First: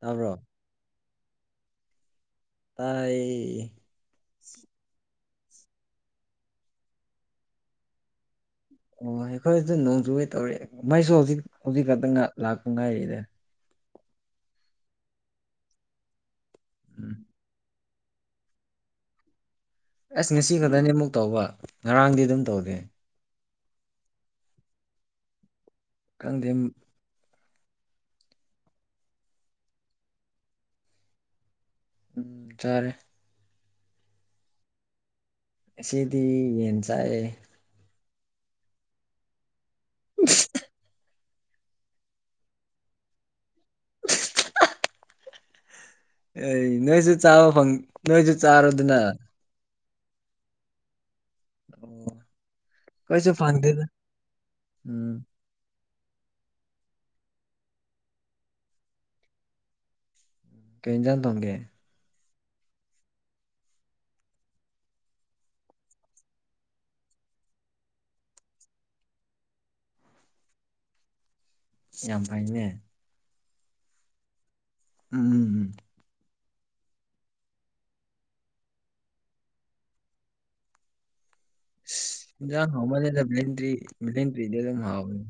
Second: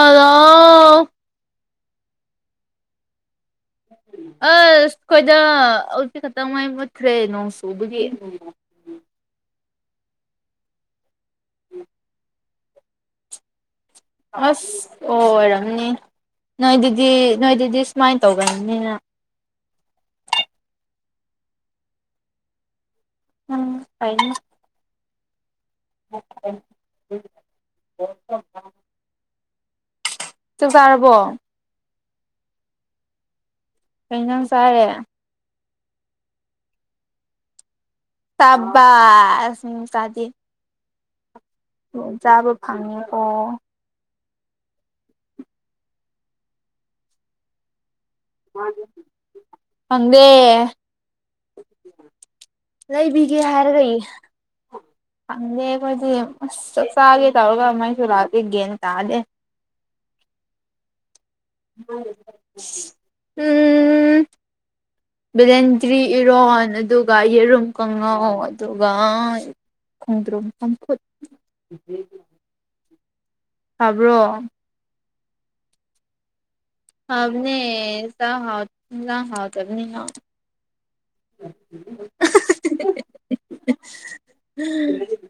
ꯇꯥꯕ꯭ꯔꯣ ꯇꯥꯏ ꯑꯁ ꯈꯣꯏꯗ ꯍꯧꯖꯤꯛꯇ ꯈꯛꯇꯪ ꯃꯩ ꯃꯨꯠꯈ꯭ꯔꯦ ꯅꯣꯡ ꯆꯨꯕꯒꯤ ꯑꯣ ꯑꯩꯈꯣꯏꯖꯨ ꯅꯣꯡ ꯆꯨꯒꯦ ꯇꯧꯔꯦ ꯃꯩꯁꯨ ꯍꯧꯖꯤꯛ ꯍꯧꯖꯤꯛ ꯔꯇꯪ ꯉꯥꯛ ꯂꯥꯛꯄ ꯉꯥꯏꯔꯤꯗ ꯑꯁ ꯑꯣꯏꯔꯝꯅꯤ ꯅꯣꯏꯗꯨꯗꯤ ꯎꯝ ꯅꯣꯏꯗꯨꯗꯤ ꯁꯨꯃꯥꯏꯅ ꯇꯧꯔꯝꯅꯤꯅ ꯑꯁ ꯉꯁꯤ ꯈꯛꯇꯅꯤ ꯑꯃꯨꯛ ꯇꯧꯕ ꯉꯔꯥꯡꯗꯤ ꯑꯗꯨꯝ ꯇꯧꯗꯦ ꯎꯝ ꯐꯩꯅꯤ ꯀꯪꯗꯦꯝ [inaudible] ꯆꯥꯛ ꯆꯥꯔꯕꯣ ꯆꯥꯔꯦ ꯀꯩ ꯏꯟꯖꯥꯡ ꯆꯥꯔꯦ ꯉꯁꯤꯗꯤ ꯌꯦꯟ ꯆꯥꯑꯦ ꯇꯕꯥꯁ ꯃꯤ ꯃꯆꯥꯗꯤ ꯔꯣꯡ ꯆꯥꯕ ꯐꯪꯉꯦꯀꯣ [unintelligible] ꯑꯩ ꯅꯣꯏꯖꯨ ꯆꯥꯕ ꯐꯪ ꯅꯣꯏꯖꯨ ꯆꯥꯔꯣꯗꯅ ꯍꯪꯗꯦ ꯑꯣ ꯑꯩꯈꯣꯏꯁꯨ ꯂꯩꯕꯤꯒꯦ ꯐꯪꯗꯦꯗ ꯍꯥꯏꯔꯒꯩ ꯎꯝ ꯈꯪꯗꯦ ꯑꯩꯈꯣꯏꯗꯤ ꯑꯁ ꯆꯥꯛ ꯆꯥꯒꯦ ꯇꯧꯔꯒ ꯃꯩꯁꯨ ꯂꯥꯛꯇꯦ ꯒꯦꯟ ꯇꯥꯗꯦ ꯀꯩ ꯏꯟꯖꯥꯟ ꯇꯣꯡꯒꯦ ꯎꯝ ꯖ ꯕꯦꯂꯦꯟꯗ꯭ꯔꯤ ꯏꯔꯣꯟ ꯑꯗꯨꯒ ꯌꯦꯔꯨꯝ ꯀꯥꯡꯉꯥꯎ ꯑꯗꯨꯒ ꯈꯣꯡꯗ꯭ꯔꯣ ꯆꯝꯐꯨꯠ ꯑꯁ ꯌꯥꯝ ꯐꯩꯅꯦ ꯇꯥꯕ꯭ꯔꯣ ꯎꯝ ꯐꯕꯅꯦ ꯏꯟꯖꯥꯡ ꯍꯥꯎ ꯏꯟꯖꯥꯡ ꯍꯥꯎꯇꯕꯅꯤꯅ ꯏꯁ ꯏꯟꯖꯥꯡ ꯍꯥꯎꯃꯟꯂꯦꯗ ꯕꯤꯂꯦꯟꯗꯔꯤ ꯕꯤꯂꯦꯟꯇ꯭ꯔꯤꯗꯤ ꯑꯗꯨ ꯍꯥꯎꯕꯅꯤ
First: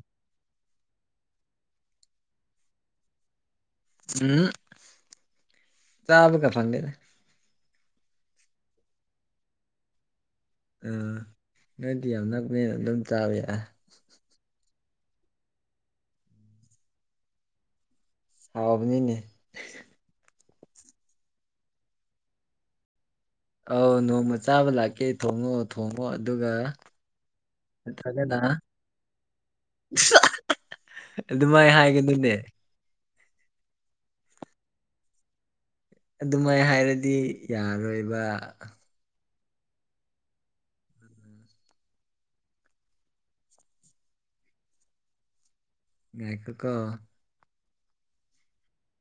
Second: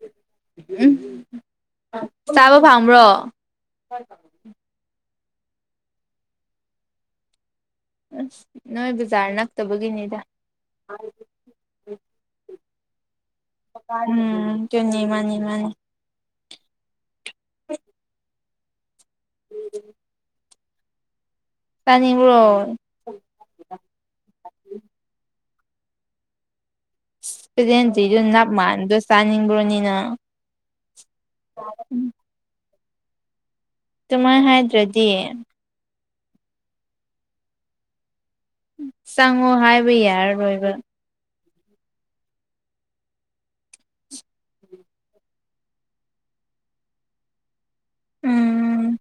ꯎꯝ ꯆꯥꯕ ꯐꯪꯕ꯭ꯔꯣ ꯎꯝ ꯆꯥꯕ ꯀ ꯐꯪꯗꯦꯗ ꯑꯁ ꯅꯣꯏ ꯕꯖꯥꯔ ꯅꯛꯇꯕꯒꯤꯅꯤꯗ ꯑ ꯅꯣꯏꯗꯤ ꯌꯥꯝ ꯅꯛꯄꯅꯦꯅ ꯑꯗꯨꯝ ꯆꯥꯕ ꯌꯥꯏ ꯎꯝ ꯀꯅꯤ ꯃꯥꯅꯤ ꯃꯥꯅꯤ ꯍꯥꯎꯕꯅꯤꯅꯦ [unintelligible] ꯆꯅꯤꯡꯕ꯭ꯔꯣ ꯑꯧ ꯅꯣꯡꯃ ꯆꯥꯕ ꯂꯥꯛꯀꯦ ꯊꯣꯡꯉꯣ ꯊꯣꯡꯉꯣ ꯑꯗꯨꯒ ꯑꯁ ꯄꯤꯂꯦꯟꯗ꯭ꯔꯤꯗꯨꯗ ꯅꯠꯇ꯭ꯔꯒꯅ ꯅꯞ ꯃꯥꯟꯕꯗꯣ ꯆꯥꯅꯤꯡꯕ꯭ꯔꯣꯅꯦ ꯅꯪ ꯑꯗꯨꯃꯥꯏ ꯍꯥꯏꯒꯅꯨꯅꯦ ꯑꯗꯨꯨꯃꯥꯏ ꯍꯥꯏꯗ꯭ꯔꯗꯤ ꯑꯗꯨꯃꯥꯏ ꯍꯥꯏꯔꯗꯤ ꯌꯥꯔꯣꯏꯕ ꯆꯪꯉꯣ ꯍꯥꯏꯕ ꯌꯥꯔꯔꯣꯏꯕ ꯉꯥꯏꯈꯣꯀꯣ ꯎꯝ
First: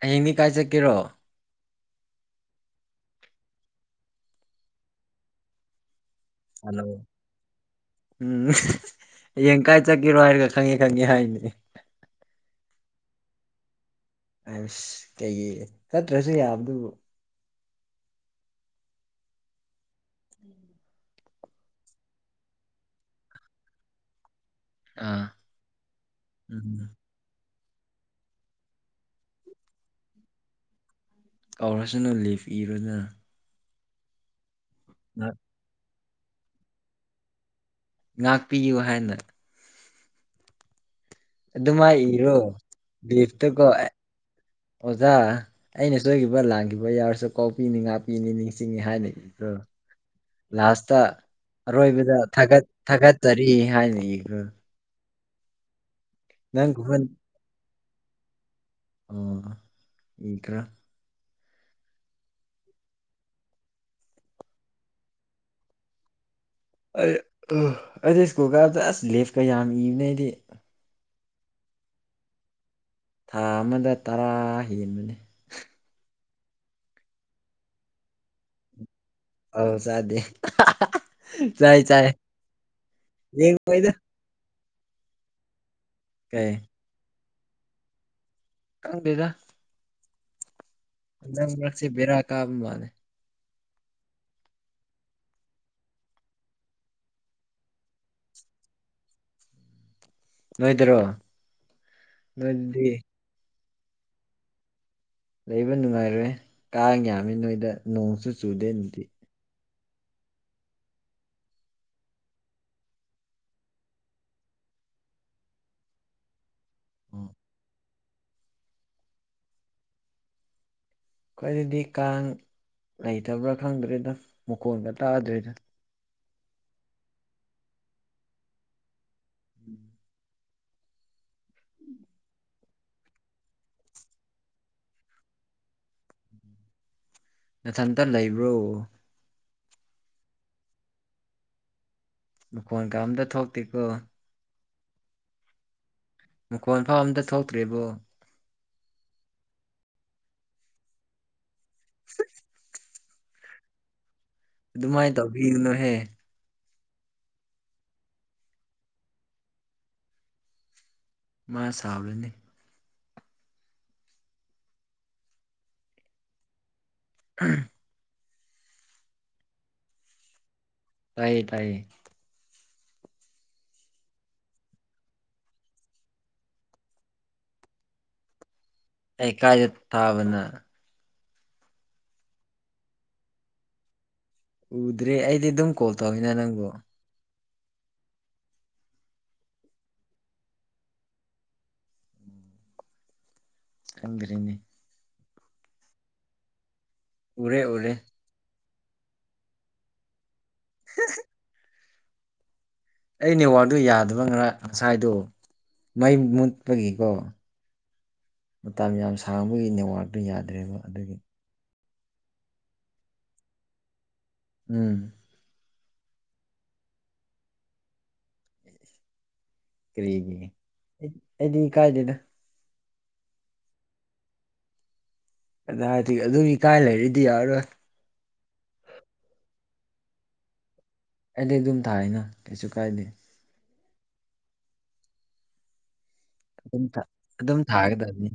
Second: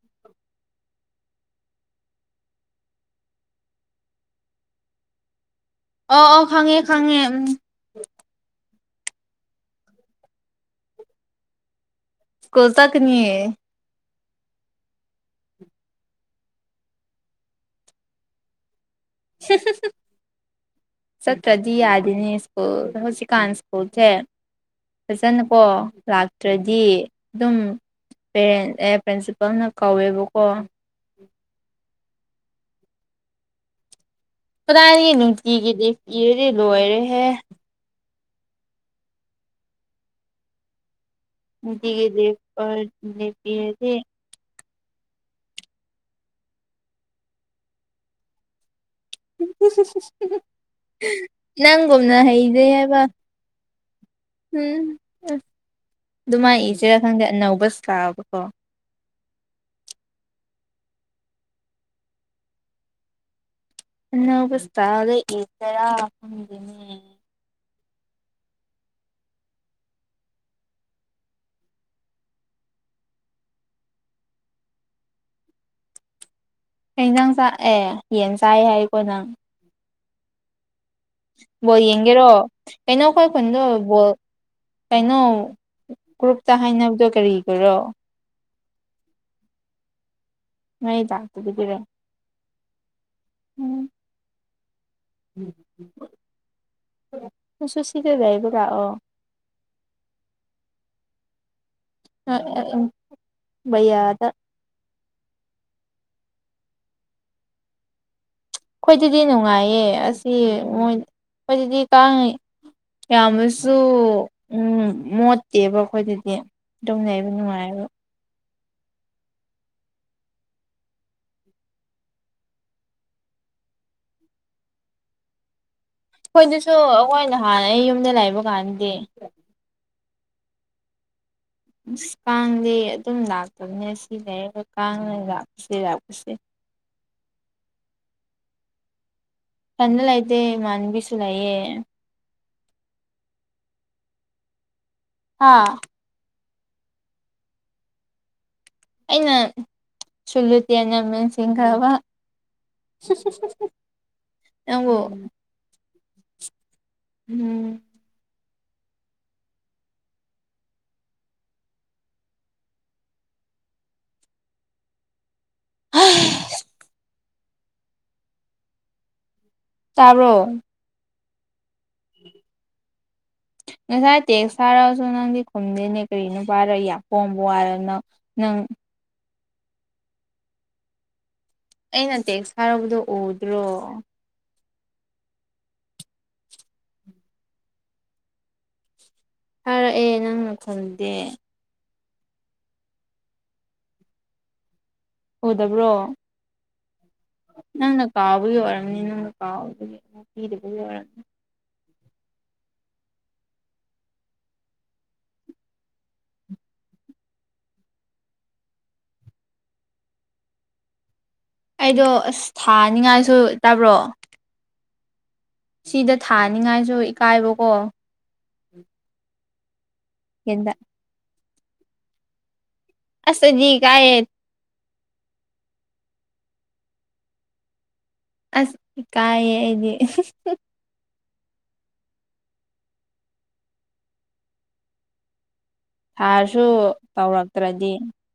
ꯍꯌꯦꯡꯗꯤ ꯀꯥꯏ ꯆꯠꯀꯦꯔꯣ ꯑꯣ ꯑꯣ ꯈꯪꯉꯦ ꯍꯜꯂꯣ ꯈꯪꯉꯦ ꯎꯝ ꯎꯝ ꯍꯌꯦꯡ ꯀꯥꯏ ꯆꯠꯀꯦꯔꯣ ꯍꯥꯏꯔꯒ ꯈꯪꯉꯦ ꯈꯪꯉꯦ ꯍꯥꯏꯅꯦ ꯁ꯭ꯀꯨꯜ ꯆꯠꯀꯅꯤ ꯑꯁ ꯀꯩꯒꯤ ꯆꯠꯇ꯭ꯔꯁꯨ ꯌꯥꯕꯗꯨꯕꯨ [unintelligible] [unintelligible] ꯆꯠꯇ꯭ꯔꯗꯤ ꯌꯥꯗꯤꯅꯦ ꯁ꯭ꯀꯨꯜ ꯍꯨꯖꯤꯛꯀꯥꯟ ꯁ꯭ꯀꯨꯜꯁꯦ ꯑꯥ ꯐꯖꯅꯀꯣ ꯂꯥꯛꯇ꯭ꯔꯗꯤ ꯎꯝ ꯑꯗꯨꯝ ꯄꯦꯔꯦꯟ ꯑꯦ ꯄ꯭ꯔꯤꯟꯁꯤꯄꯜꯅ ꯀꯧꯋꯦꯕꯀꯣ ꯀꯧꯔꯁꯨ ꯅꯪ ꯂꯤꯞ ꯏꯔꯨꯅ ꯀꯗꯥꯏꯗꯒꯤ ꯅꯨꯡꯇꯤꯒꯤꯗꯤ ꯂꯤꯞ ꯏꯔꯗꯤ ꯂꯣꯏꯔꯦꯍꯦ ꯉꯥꯛꯄꯤꯌꯨ ꯍꯥꯏꯅ ꯑꯗꯨꯃꯥꯏ ꯅꯨꯡꯇꯤꯒꯤ ꯏꯔꯣ ꯂꯤꯐ ꯂꯤꯐ ꯂꯤꯞꯇꯀꯣ ꯑꯦ ꯏꯔꯗꯤ ꯑꯣꯖꯥ ꯑꯩꯅ ꯁꯣꯏꯈꯤꯕ ꯂꯥꯟꯈꯤꯕ ꯌꯥꯎꯔꯁꯨ ꯀꯣꯛꯄꯤꯅꯤ ꯉꯛꯄꯤꯅꯤ ꯅꯤꯡꯁꯤꯡꯉꯦ ꯍꯥꯏꯅ ꯏꯈ꯭ꯔꯣ [unintelligible] ꯂꯥꯁꯇ ꯑꯔꯣꯏꯕꯗ ꯅꯪꯒꯨꯝꯅ ꯍꯩꯗꯦ ꯊꯥꯒꯠ ꯍꯥꯏꯕ ꯊꯥꯒꯠꯆꯔꯤ ꯍꯥꯏꯅ ꯏꯈ꯭ꯔꯣ ꯍꯨꯝ ꯑꯗꯨꯃꯥꯏ ꯅꯪꯒꯨꯝꯕ ꯏꯁꯤꯔꯥ ꯈꯪꯗꯦ ꯑꯅꯧꯕ ꯏꯁꯇꯥꯏꯟꯗꯀꯣ ꯑꯣ ꯏꯒ꯭ꯔꯥ ꯑꯅꯧꯕ ꯏꯁꯇꯥꯏꯟꯗ ꯏꯖꯤꯔ ꯈꯪꯗꯦꯅꯦ ꯑꯩ ꯑꯩꯗꯤ ꯁ꯭ꯀꯨꯜ ꯀꯥꯕꯗ ꯑꯁ ꯂꯦꯞꯀ ꯌꯥꯝ ꯏꯕꯅꯦ ꯑꯩꯗꯤ ꯊꯥ ꯑꯃꯗ ꯇꯔꯥ ꯍꯦꯟꯕꯅꯦ ꯀꯩꯖꯥꯡ ꯆꯥꯏ ꯑꯦ ꯌꯦꯟ ꯆꯥꯏ ꯍꯥꯏꯀꯣ ꯅꯪ ꯑꯣ ꯆꯥꯗꯦ ꯕꯣꯜ ꯆꯥꯏ ꯆꯥꯏ ꯌꯦꯡꯒꯦꯔꯣ ꯀꯩꯅꯣ ꯑꯈꯣꯏ ꯈꯨꯟꯗꯣ ꯌꯦꯡꯉꯣꯏꯗ ꯕꯣꯜ ꯀꯩꯅꯣ ꯀꯩ ꯒ꯭ꯔꯨꯞꯇ ꯍꯥꯏꯅꯕꯗꯣ ꯀꯔꯤꯒꯤꯔꯣ ꯈꯪꯗꯦꯗ ꯃꯩ ꯅꯪ ꯂꯥꯛꯇꯕꯒꯤꯔꯣ ꯉꯁꯤ ꯕꯦꯔꯥ ꯀꯥꯕ ꯃꯥꯟꯂꯦ ꯎꯝ ꯅꯪꯁꯨ ꯁꯤꯗ ꯂꯩꯕ ꯂꯥꯛ ꯑꯣ ꯅꯣꯏꯗꯔꯣ ꯑ ꯑ ꯅꯣꯏꯗꯗꯤ ꯑꯪ ꯕꯩꯌꯥꯗ ꯂꯩꯕ ꯅꯨꯡꯉꯥꯏꯔꯣꯏ ꯀꯥꯡ ꯌꯥꯝꯃꯤ ꯅꯣꯏꯗ ꯅꯣꯡꯁꯨꯨ ꯑꯩꯈꯣꯏꯗꯗꯤ ꯅꯨꯡꯉꯥꯏꯌꯦ ꯑꯁꯤ ꯃꯣꯏ ꯑꯩꯈꯣꯏꯗꯗꯤ ꯀꯥꯡ ꯌꯥꯝꯃꯁꯨ ꯃꯣꯠꯇꯦꯕ ꯑꯩꯈꯣꯏꯗꯗꯤ ꯑꯗꯨꯝ ꯂꯩꯕ ꯅꯨꯡꯉꯥꯏꯌꯦꯕ ꯑꯩꯈꯣꯏꯗꯗꯤ ꯀꯥꯡ ꯂꯩꯇꯕ꯭ꯔꯥ ꯈꯪꯗ꯭ꯔꯦꯗ ꯃꯈꯣꯟꯒ ꯇꯥꯗ꯭ꯔꯦꯗ ꯑꯩꯈꯣꯏꯗꯁꯨ ꯑꯩꯈꯣꯏ ꯅꯍꯥꯟ ꯑꯩ ꯌꯨꯝꯗ ꯂꯩꯕ ꯀꯥꯟꯗꯗꯤ [inaudible] ꯑꯁ ꯀꯥꯡꯗꯤ ꯑꯗꯨꯝ ꯂꯥꯛꯄꯅꯦ ꯁꯤ ꯂꯩꯔꯒ ꯀꯥꯡꯅ ꯂꯥꯛꯄꯁꯦ ꯂꯥꯛꯄꯁꯦ ꯅꯊꯟꯇ ꯂꯩꯕ꯭ꯔꯣ ꯏꯊꯟꯇ ꯂꯩꯇꯦ ꯏꯃꯥꯅꯕꯤꯁꯨ ꯂꯩꯌꯦ ꯃꯈꯣꯟꯒ ꯑꯝꯇ ꯊꯣꯛꯇꯦꯀꯣ ꯍꯥꯥ ꯃꯈꯣꯟ ꯐꯥꯎ ꯑꯝꯇ ꯊꯣꯛꯇ꯭ꯔꯤꯕꯣ ꯑꯩꯅ ꯁꯨꯂꯨ ꯇꯦꯞꯅ ꯃꯦꯟꯁꯤꯟꯈ꯭ꯔꯕ [unintelligible] ꯑꯗꯨꯃꯥꯏꯅ ꯇꯧꯕꯤꯒꯅꯨꯍꯦ ꯎꯝ ꯃꯥ ꯁꯥꯎꯔꯅꯤ ꯍꯩꯁ [unintelligible] ꯇꯥꯕ꯭ꯔꯣ ꯇꯥꯏꯌꯦ ꯇꯥꯏꯌꯦ ꯉꯁꯥꯏ ꯇꯦꯛꯁ ꯊꯥꯔꯛꯑꯁꯨ ꯅꯪꯗꯤ ꯈꯨꯝꯗꯦꯅꯦ ꯀꯔꯤ ꯅꯨꯄꯥꯔ ꯌꯥꯝ ꯄꯣꯡꯕ ꯋꯥꯔ ꯅꯪ ꯅꯪ ꯑꯩ ꯀꯥꯏꯗ ꯇꯥꯕ ꯅꯪ ꯑꯩꯅ ꯇꯦꯛꯁ ꯇꯊꯥꯛꯕꯗꯣ ꯎꯗ꯭ꯔꯣ ꯎꯗ꯭ꯔꯦ ꯑꯩꯗꯤ ꯑꯗꯨꯝ ꯀꯣꯜ ꯇꯧꯋꯤꯅ ꯅꯪꯕꯨ ꯊꯥꯔꯛꯑꯦ ꯅꯪꯅ ꯈꯨꯝꯗꯦ ꯈꯪꯗ꯭ꯔꯦꯅꯦ ꯎꯗꯕ꯭ꯔꯣ ꯎꯔꯦ ꯎꯔꯦ ꯅꯪꯅ ꯀꯥꯎꯕꯒꯤ ꯑꯣꯏꯔꯝꯅꯤ ꯅꯪꯅ ꯀꯥꯎꯕꯒꯤ ꯑꯣꯏ [unintelligible] ꯑꯩ ꯅꯦꯠꯋꯥꯛꯗꯨ ꯌꯥꯗꯕ ꯉꯔꯥꯡ ꯉꯁꯥꯏꯗꯣ ꯃꯩ ꯃꯨꯠꯄꯒꯤꯀꯣ ꯃꯇꯝ ꯌꯥꯝ ꯁꯥꯡꯕꯒꯤ ꯅꯦꯠꯋꯥꯥꯛꯇꯨ ꯌꯥꯗ꯭ꯔꯦꯕ ꯑꯗꯨꯒꯤ ꯑꯩꯗꯣ ꯑꯁ ꯊꯥꯅꯤꯡꯉꯥꯏꯁꯨ ꯇꯥꯕ꯭ꯔꯣ ꯎꯝ ꯁꯤꯗ ꯊꯥꯅꯤꯡꯉꯥꯏꯁꯨ ꯏꯀꯥꯏꯕꯀꯣ ꯀꯔꯤꯒꯤ ꯌꯦꯟꯗ ꯑꯩꯗꯤ ꯏꯀꯥꯏꯗꯦꯗ ꯑꯁ ꯑꯩꯗꯤ ꯏꯀꯥꯏꯌꯦ ꯀꯗꯥꯏꯗꯒꯤ ꯑꯗꯨ ꯏꯀꯥꯏ ꯂꯩꯔꯗꯤ ꯌꯥꯔꯔꯣꯏ ꯑꯁ ꯏꯀꯥꯏꯌꯦ ꯑꯩꯗꯤ [unintelligible] ꯑꯩꯗꯤ ꯑꯗꯨꯝ ꯊꯥꯏꯅ ꯀꯩꯁꯨ ꯀꯥꯏꯗꯦ ꯍꯥꯔꯁꯨ ꯑꯗꯨꯝ ꯊꯥ ꯑꯗꯨꯝ ꯇꯧꯔꯛꯇ꯭ꯔꯗꯤ ꯊꯥꯒꯗꯕꯅꯤ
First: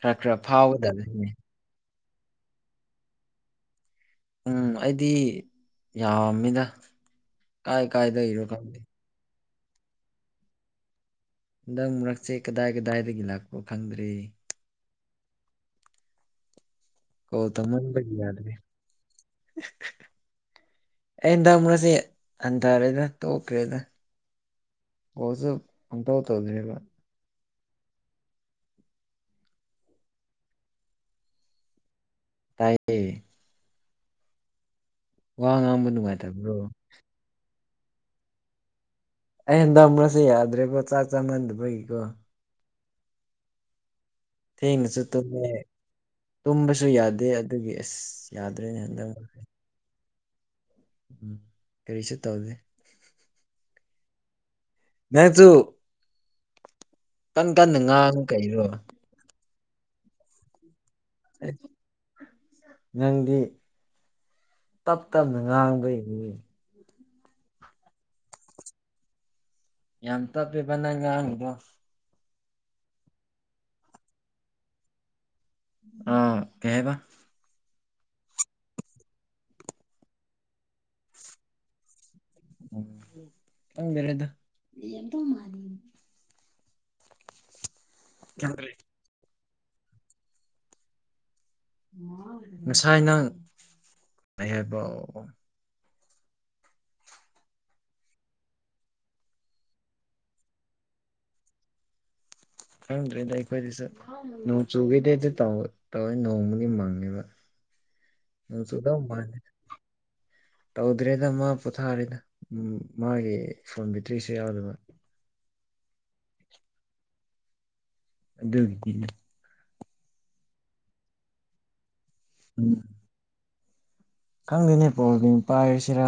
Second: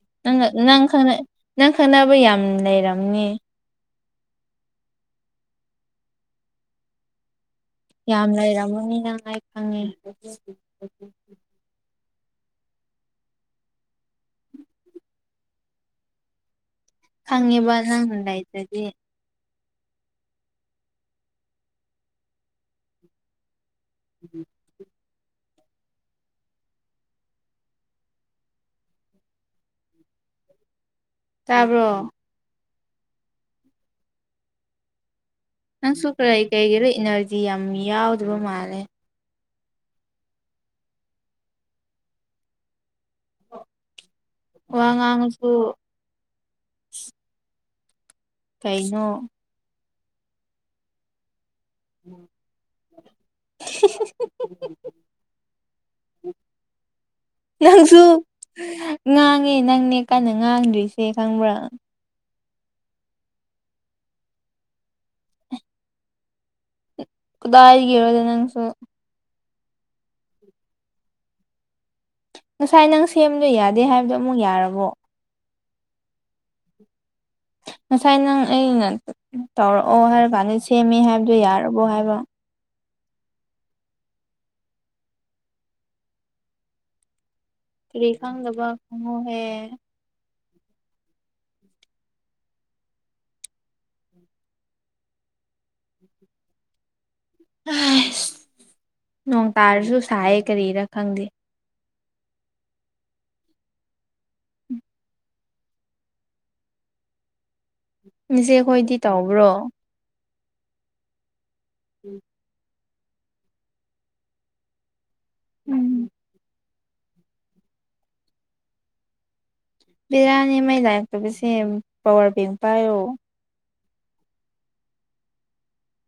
ꯈꯔ ꯈꯔ ꯅꯪ ꯅꯥ ꯅꯪ ꯈꯪꯅ ꯐꯥꯎꯒꯗꯕꯅꯤ ꯅꯪ ꯈꯪꯅꯕ ꯌꯥꯝ ꯂꯩꯔꯝꯒꯅꯤ ꯎꯝ ꯑꯩꯗꯤ ꯌꯥꯝꯃꯦꯗ ꯀꯥꯏ ꯀꯥꯏꯗꯒꯤꯔꯣ ꯈꯪꯗꯦ ꯑꯩ ꯅꯪ ꯍꯥꯏꯞ ꯐꯪꯉꯦ [unintelligible] ꯍꯟꯗꯛ ꯃꯔꯛꯁꯦ ꯀꯗꯥꯏ ꯀꯗꯥꯏꯗꯒꯤ ꯂꯥꯛꯄ꯭ꯔꯣ ꯈꯪꯗ꯭ꯔꯦ ꯀꯣꯜ ꯈꯪꯉꯦꯕ ꯇꯧꯃꯟꯕꯒꯤ ꯅꯪꯅ ꯌꯥꯗ꯭ꯔꯦ ꯂꯩꯇ꯭ꯔꯗꯤ [unintelligible] ꯑꯩ ꯍꯟꯗꯛ ꯃꯔꯛꯁꯦ ꯍꯟꯊꯥꯔꯦꯗ ꯇꯣꯛꯈ꯭ꯔꯦꯗ ꯎꯝ ꯀꯣꯜꯁꯨ ꯄꯪꯇꯧ ꯇꯧꯗ꯭ꯔꯦꯕꯥ ꯇꯥꯕ꯭ꯔꯣ? ꯇꯥꯏꯑꯦ ꯋꯥ ꯉꯥꯡꯕ ꯅꯪꯁꯨ ꯀꯔꯩ ꯅꯨꯡꯉꯥꯏꯇꯕ꯭ꯔꯣ ꯀꯩꯒꯤꯔꯣ ꯏꯅꯔꯖꯤ ꯌꯥꯝ ꯌꯥꯎꯗꯕ ꯃꯥꯜꯂꯦ ꯑꯩ ꯍꯟꯗꯛ ꯃꯔꯛꯁꯦ ꯌꯥꯗ꯭ꯔꯦꯀꯣ ꯆꯥꯛ ꯆꯥꯃꯥꯟꯗꯕꯒꯤꯀꯣ ꯋꯥ ꯊꯦꯡꯅꯁꯨ ꯇꯨꯝꯃꯦ ꯉꯥꯡꯉꯁꯨ ꯇꯨꯝꯕꯁꯨ ꯌꯥꯗꯦ ꯑꯗꯨꯒꯤ ꯑꯁ ꯌꯥꯗ꯭ꯔꯦꯅꯦ ꯍꯟꯗꯛ ꯀꯩꯅꯣ ꯃꯔꯛꯁꯦ ꯎꯝ ꯀꯔꯤꯁꯨ ꯇꯧꯗꯦ [unintelligible] ꯅꯪꯆꯨ ꯀꯟ ꯀꯟꯅ ꯅꯪꯁꯨ ꯉꯥꯡꯉꯣ ꯀꯩꯔꯣ ꯉꯥꯡꯉꯦ ꯅꯪꯅꯦ ꯀꯟꯅ ꯉꯥꯡꯗ꯭ꯔꯤꯁꯦ ꯈꯪꯕ꯭ꯔꯥ [unintelligible] ꯅꯪꯗꯤ ꯇꯞ ꯇꯞꯅ ꯉꯥꯡꯕꯩꯅꯤꯅꯦ ꯀꯗꯥꯏꯗꯒꯤ ꯔꯣꯗꯥ ꯅꯪꯁꯨ ꯌꯥꯝ ꯇꯞꯞꯦꯕ ꯅꯪ ꯉꯥꯡꯉꯤꯗꯣ ꯉꯁꯥꯏ ꯅꯪ ꯁꯦꯝꯕꯗꯣ ꯌꯥꯗꯦ ꯍꯥꯏꯕꯗꯣ ꯑꯃꯨꯛ ꯌꯥꯔꯕꯣ? ꯑꯥ ꯀꯩꯍꯥꯏꯕꯥ? ꯉꯁꯥꯏ ꯅꯪ ꯑꯩꯅ [unintelligible] ꯇꯧꯔꯛꯑꯣ ꯍꯥꯏꯔ ꯀꯥꯟꯗ ꯁꯦꯝꯃꯦ ꯍꯥꯏꯕꯗꯣ ꯌꯥꯔꯕꯣ ꯍꯥꯏꯕ? ꯎꯝ ꯈꯪꯗꯔꯦꯗ ꯂꯩꯔꯝꯗꯧ ꯃꯜꯂꯤ ꯀꯔꯤ ꯈꯪꯗꯕ ꯈꯪꯗ꯭ꯔꯦ ꯈꯪꯉꯣꯍꯦ [unintelligible] ꯉꯁꯥꯏ ꯅꯪ ꯀꯩ ꯍꯥꯏꯕꯧ [unintelligible] ꯅꯣꯡ ꯇꯥꯔꯁꯨ ꯁꯥꯏꯌꯦ ꯀꯔꯤꯔꯥ ꯈꯪꯗꯦ ꯈꯪꯗ꯭ꯔꯦꯗ ꯑꯩꯈꯣꯏꯗꯁꯨ [unintelligible] ꯅꯣꯡ ꯆꯨꯒꯦꯗꯤ ꯑꯗꯨ ꯇꯧ ꯇꯧꯋꯦ ꯅꯣꯡꯕꯨꯗꯤ ꯃꯪꯉꯦꯕ ꯅꯆꯦ ꯅꯣꯡ ꯈꯣꯏꯗꯤ ꯆꯨꯗꯧ ꯃꯥꯜꯂꯦ ꯇꯧꯕ꯭ꯔꯣ? ꯇꯧꯗ꯭ꯔꯦꯗ ꯃꯥ ꯄꯣꯠꯊꯥꯔꯦꯗ ꯎꯝ ꯃꯥꯒꯤ ꯐꯣꯟ ꯕꯦꯇ꯭ꯔꯤꯁꯨ ꯌꯥꯎꯗꯕ ꯎꯝ ꯑꯗꯨꯒꯤꯗꯤꯅ ꯕꯦꯔꯅꯦ ꯃꯩ ꯇꯕꯁꯦ ꯄꯋꯥꯔ ꯕꯦꯛ ꯎꯝ ꯄꯥꯏꯌꯣ ꯈꯪꯗꯦꯅꯦ ꯄꯋꯥꯔ ꯕꯦꯡꯛ ꯄꯥꯏꯔꯁꯤꯔꯥ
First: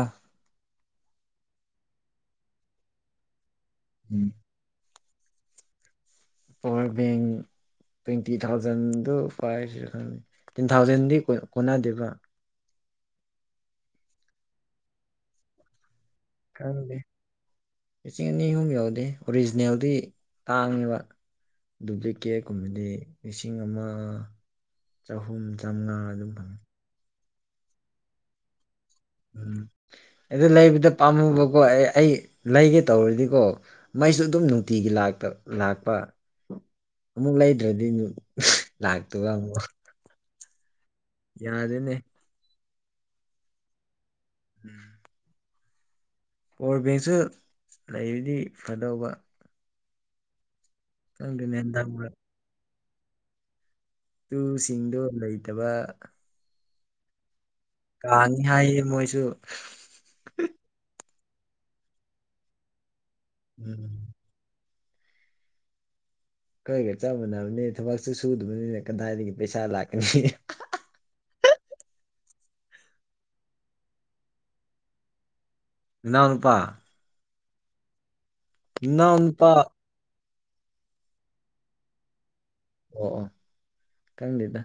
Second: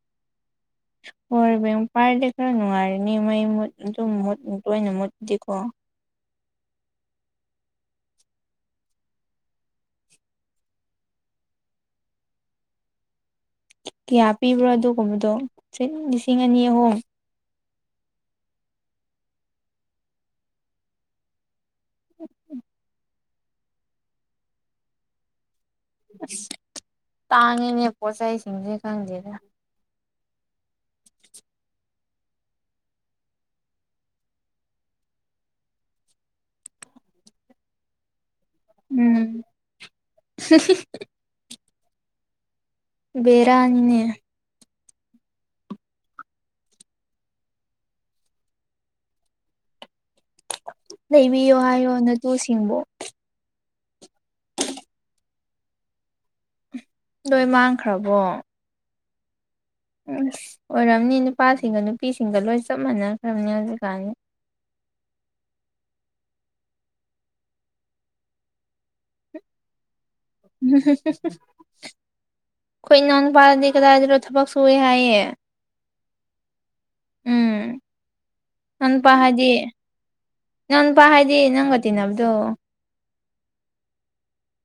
ꯄꯋꯥꯔ ꯕꯦꯡꯛ ꯄꯥꯏꯔꯗꯤ ꯈꯔ ꯅꯨꯡꯉꯥꯏꯔꯅꯤ ꯃꯩ ꯃꯨꯠ ꯑꯗꯨꯝ ꯃꯨꯠ ꯇꯣꯏꯅ ꯃꯨꯠꯄꯗꯤꯀꯣ? ꯄꯋꯥꯔ ꯕꯦꯡꯛ ꯇ꯭ꯋꯦꯟꯇꯤ ꯊꯥꯎꯖꯟꯗꯨ ꯄꯥꯏꯁꯤꯔꯥ ꯈꯪꯗꯦ ꯇꯦꯟ ꯊꯥꯎꯖꯟꯗꯤ ꯀꯣꯟꯅꯗꯦꯕ ꯀꯌꯥ ꯄꯤꯕꯔꯥ ꯑꯗꯨꯒꯨꯝꯕꯗꯣ [unintelligible] ꯂꯤꯁꯤꯡ ꯑꯅꯤ ꯑꯍꯨꯝ? ꯈꯪꯗꯦ ꯂꯤꯁꯤꯡ ꯑꯅꯤ ꯑꯍꯨꯝ ꯌꯥꯎꯗꯦ ꯑꯣꯔꯤꯖꯤꯅꯦꯜꯗꯤ ꯇꯥꯡꯉꯦꯕ ꯑꯗꯨꯗꯤ ꯀꯦꯛ ꯀꯨꯝꯕꯗꯤ ꯂꯤꯁꯤꯡ ꯑꯃ ꯆꯍꯨꯝ ꯆꯥꯝꯃꯉꯥ ꯑꯗꯨꯝ ꯐꯪꯉꯦ ꯇꯥꯡꯏꯅꯦ ꯄꯣꯠꯆꯩ ꯁꯤꯡꯁꯦ ꯈꯪꯗꯦ ꯎꯝ ꯑꯗꯨ ꯂꯩꯕꯗ ꯄꯥꯝꯃꯨꯕꯀꯣ ꯑꯩ ꯑꯩ ꯂꯩꯒꯦ ꯇꯧꯔꯗꯤꯀꯣ ꯃꯩꯁꯨ ꯑꯗꯨꯝ ꯅꯨꯡꯇꯤꯒꯤ ꯂꯥꯛꯇ ꯂꯥꯛꯄ ꯑꯃꯨꯛ ꯂꯩꯗ꯭ꯔꯥꯗꯤ ꯂꯥꯛꯇꯕ ꯎꯝ ꯑꯃꯨꯛ ꯌꯥꯗꯦꯅꯦ ꯕꯦꯔꯅꯤꯅꯦ ꯎꯝ꯫ ꯄꯥꯋꯔ ꯕꯦꯡꯛꯁꯨ ꯂꯩꯔꯗꯤ ꯐꯥꯗꯧꯕ ꯈꯪꯗꯦꯅꯦ ꯂꯩꯕꯤꯌꯣ ꯍꯟꯗꯛ ꯍꯥꯏꯌꯣ ꯃꯔꯛ ꯅꯇꯨꯁꯤꯡꯕꯣ ꯇꯨꯁꯤꯡꯗꫭ ꯂꯩꯇꯕ ꯂꯣꯏꯃꯥꯡ ꯀꯥꯡꯉꯤ ꯍꯥꯏꯌꯦ ꯃꯣꯏꯁꯨ ꯎꯝ ꯑꯣꯏꯔꯝꯅꯤ ꯅꯨꯄꯥꯁꯤꯡꯒ ꯅꯨꯄꯤꯁꯤꯡꯒ ꯂꯣꯏ ꯆꯞ ꯃꯥꯟꯅꯈ꯭ꯔꯥꯕꯅꯤ ꯍꯧꯖꯤꯛꯀꯥꯟꯅꯤ ꯎꯝ ꯑꯩꯈꯣꯏꯒ ꯆꯞ ꯃꯅꯥꯕꯅꯦ ꯊꯕꯛꯁꯨ ꯁꯨꯗꯕꯅꯤꯅ ꯀꯟꯗꯥꯏꯗꯒꯤ ꯄꯩꯁꯥ ꯂꯥꯛꯀꯅꯤ [inaudible] ꯑꯩꯈꯣꯏ ꯏꯅꯥꯎ ꯅꯨꯄꯥꯗꯤ ꯀꯗꯥꯏꯗꯅꯣ ꯊꯕꯛ ꯁꯨꯏꯌꯦ ꯍꯥꯏꯌꯦ ꯏꯅꯥꯎ ꯅꯨꯨꯄꯥ ꯎꯝ ꯏꯅꯥꯎꯅꯨꯄꯥ ꯅꯅꯥꯎꯅꯨꯄꯥ ꯍꯥꯏꯗꯤ ꯏꯅꯥꯎ ꯅꯨꯄꯥ ꯍꯥꯏꯗꯤ ꯅꯪꯒ ꯇꯤꯟꯅꯕꯗꫭ ꯑꯣ ꯑꯣ ꯈꯪꯗꯦꯗ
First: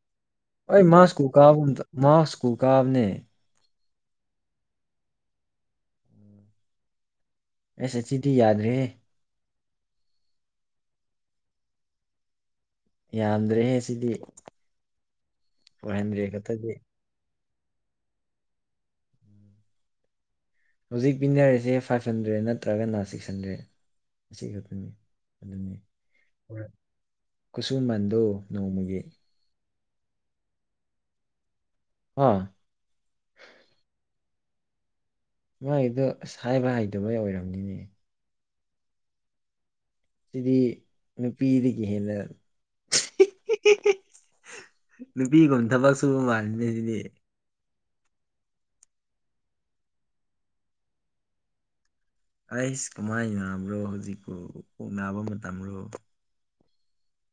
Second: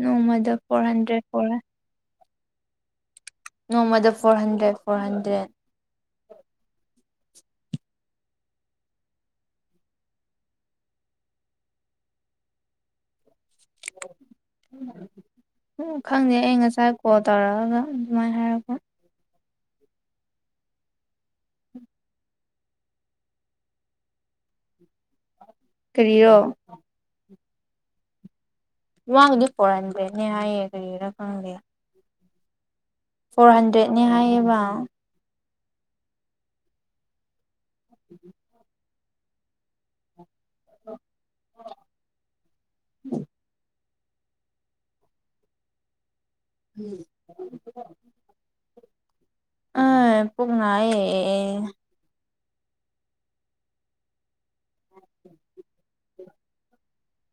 ꯅꯣꯡꯃꯥꯗ ꯑꯩ ꯃꯥꯁ ꯁ꯭ꯀꯨꯜ ꯀꯥꯕꯒꯨꯝ ꯇꯧ ꯃꯥꯁ ꯁ꯭ꯀꯨꯜ ꯀꯥꯕꯅꯦ ꯅꯣꯡꯃꯥꯗ ꯐꯣꯔ ꯍꯟꯗ꯭ꯔꯦꯠ ꯐꯣꯔ ꯍꯟꯗ꯭ꯔꯦꯠ ꯑꯦꯁ ꯑꯦꯁ ꯁꯤ ꯗꯤ ꯌꯥꯗ꯭ꯔꯦꯍꯦ ꯌꯥꯝꯗ꯭ꯔꯦꯍꯦ ꯁꯤꯗꯤ ꯑꯣꯏꯍꯟꯗ꯭ꯔꯦ ꯈꯛꯇꯗꯤ ꯀꫭꯜ ꯇꯧꯔꯛꯑꯒ ꯑꯗꯨꯃꯥꯏ ꯍꯥꯏꯔꯛꯄ ꯍꯧꯖꯤꯛ ꯄꯤꯟꯅꯔꯤꯁꯦ ꯐꯥꯏꯚ ꯍꯟꯗ꯭ꯔꯦꯠ ꯅꯠꯇ꯭ꯔꯒꯅ ꯁꯤꯛꯁ ꯍꯟꯗ꯭ꯔꯦꯠ ꯑꯁꯤ ꯈꯛꯇꯅꯤ ꯑꯗꯨꯅꯤ ꯀꯔꯤꯌꫭ ꯈꯨꯁꯨꯃꯟꯗꯨ ꯅꯣꯡꯃꯥꯒꯤ ꯃꯥꯒꯤꯗꯤ ꯐꯣꯔ ꯍꯟꯗ꯭ꯔꯦꯠꯅꯦ ꯍꯥꯏꯌꯦ ꯀꯔꯤꯔꯥ ꯈꯪꯗꯦ ꯀꫭ ꯐꯣꯔ ꯍꯟꯗ꯭ꯔꯦꯠꯅꯦ ꯍꯥꯏꯌꯦꯕ ꯃꯥꯒꯤꯗꯣ ꯑꯁ ꯍꯥꯏꯕ ꯍꯩꯇꯕꯒꯤ ꯑꯣꯏꯔꯝꯅꯤꯅꯦ ꯁꯤꯗꯤ ꯅꯨꯄꯤꯗꯒꯤ ꯍꯦꯟꯅ ꯅꯨꯄꯤꯒꯨꯝꯕ ꯊꯕꯛ ꯁꯨꯕ ꯃꯥꯜꯂꯤꯗ ꯁꯤꯗꯤ ꯑ ꯄꯨꯛ ꯅꯥꯏꯌꯦ ꯑꯦ ꯑꯩꯁ ꯀꯃꯥꯏ ꯅꯥꯕ꯭ꯔꫭ ꯍꯧꯖꯤꯛꯄꯨ ꯄꯨꯛ ꯅꯥꯕ ꯃꯇꯝꯔꯣ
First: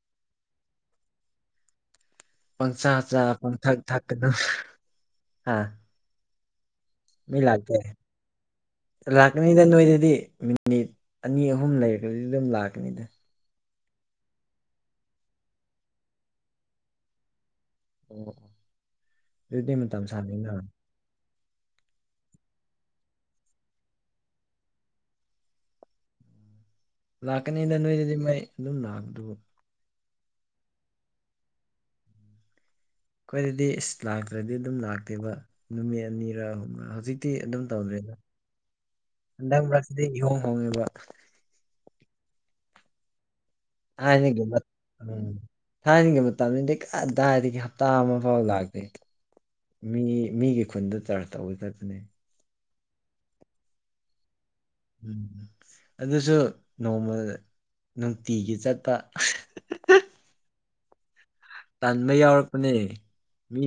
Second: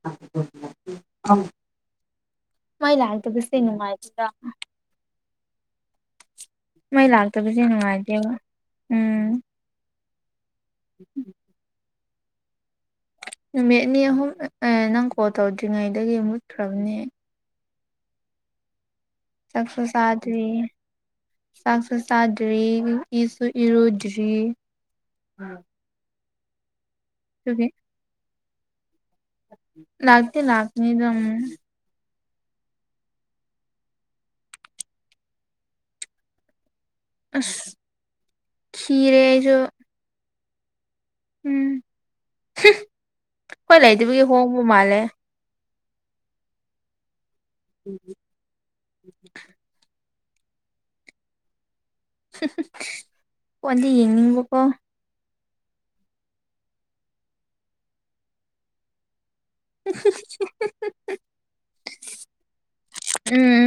[unintelligible] ꯈꯪ ꯄꯪꯆꯥꯥ ꯆꯥ ꯄꯪꯊꯛ ꯊꯛ ꯅꯨꯡꯉꯥꯏꯇꯦꯗ ꯀꯩꯗꯧ ꯍꯥꯥ ꯃꯩ ꯃꯤ ꯂꯥꯛꯇꯕꯁꯦ ꯂꯥꯛꯀꯦ ꯅꯨꯡꯉꯥꯏꯇꯦꯕ ꯎꯝ ꯂꯥꯛꯀꯅꯤꯗ ꯅꯣꯏꯗꯗꯤ ꯃꯤꯅꯤꯠ [unintelligible] ꯑꯅꯤ ꯑꯍꯨꯝ ꯂꯩꯈ꯭ꯔꯥꯗꯤ ꯑꯗꯨꯝ ꯂꯥꯛꯀꯅꯤꯗ ꯅꯨꯃꯤꯠ ꯑꯅꯤ ꯑꯍꯨꯝ ꯅꯪ ꯀꯣꯜ ꯇꯧꯗ꯭ꯔꯤꯉꯩꯗꯒꯤ ꯃꯨꯠꯈ꯭ꯔꯥꯕꯅꯦ ꯑꫭ꯫ ꯆꯛꯁꯨ ꯆꯥꯗ꯭ꯔꯤ꯫ ꯆꯥꯛꯁꯨ ꯆꯥꯗ꯭ꯔꯤ ꯏꯁꯨ ꯏꯔꯨꯗ꯭ꯔꯤ꯫ ꯑꯗꯨꯒꯤ ꯂꯥꯛꯀꯅꯤꯗ ꯅꯣꯏꯗꯗꯤ ꯃꯩ ꯑꯗꯨꯝ ꯂꯥꯛꯄꯗꯨꯕꯨ꯫ ꯂꯥꯛꯇꯤ ꯂꯥꯛꯅꯤꯗ ꯎꯝ꯫ ꯈꫭꯏꯗꯗꯤ ꯏꯁ ꯂꯥꯛꯇ꯭ꯔꯗꯤ ꯑꯗꯨꯝ ꯂꯥꯛꯇꯦꯕ ꯅꯨꯃꯤꯠ ꯑꯅꯤꯔꯥ ꯑꯍꯨꯝꯔ ꯍꯧꯖꯤꯛ ꯇꯤ ꯑꯁ ꯑꯗꯨꯝ ꯇꯧꯗ꯭ꯔꯦꯗ ꯈꯤꯔꯦ ꯑꯩꯁꯨ ꯍꯟꯗꯛ ꯃꯔꯛꯁꯤꯗꯤ ꯏꯍꯣꯡ ꯍꯣꯡꯉꯦꯕ‌꯫ ꯎꯝ ꯈꫭꯏ ꯂꯩꯇꯕꯒꯤ ꯊꯥꯏꯅꯒꯤ ꯍꯣꯡꯕ ꯃꯠ- ꯃꯥꯜꯂꯦ꯫ ꯎꯝ ꯊꯥꯏꯅꯒꯤ ꯃꯇꯝꯗꯗꯤ ꯀꯥꯗꯥꯏꯗꯒꯤ ꯍꯞꯇꯥ ꯑꯃ ꯐꯥꯎ ꯂꯥꯛꯇꯦ꯫ ꯃꯤ ꯃꯤꯒꯤ ꯈꯨꯟꯗ ꯆꯥꯔꯖ ꯇꯧꯕ ꯆꯠꯄꯅꯦ꯫ ꯐꫭꯟꯗꯤ ꯌꯦꯡꯅꯤꯡꯕꯀꯣ꯫ ꯎꯝ ꯑꯗꯨꯁꯨ ꯅꯣꯡꯃ ꯅꯨꯡꯇꯤꯒꯤ ꯆꯠꯄ꯫ [unintelligible] ꯇꯟꯕ ꯌꯥꯎꯔꯛꯄꯅꯦ ꯃꯤ ꯎꯝ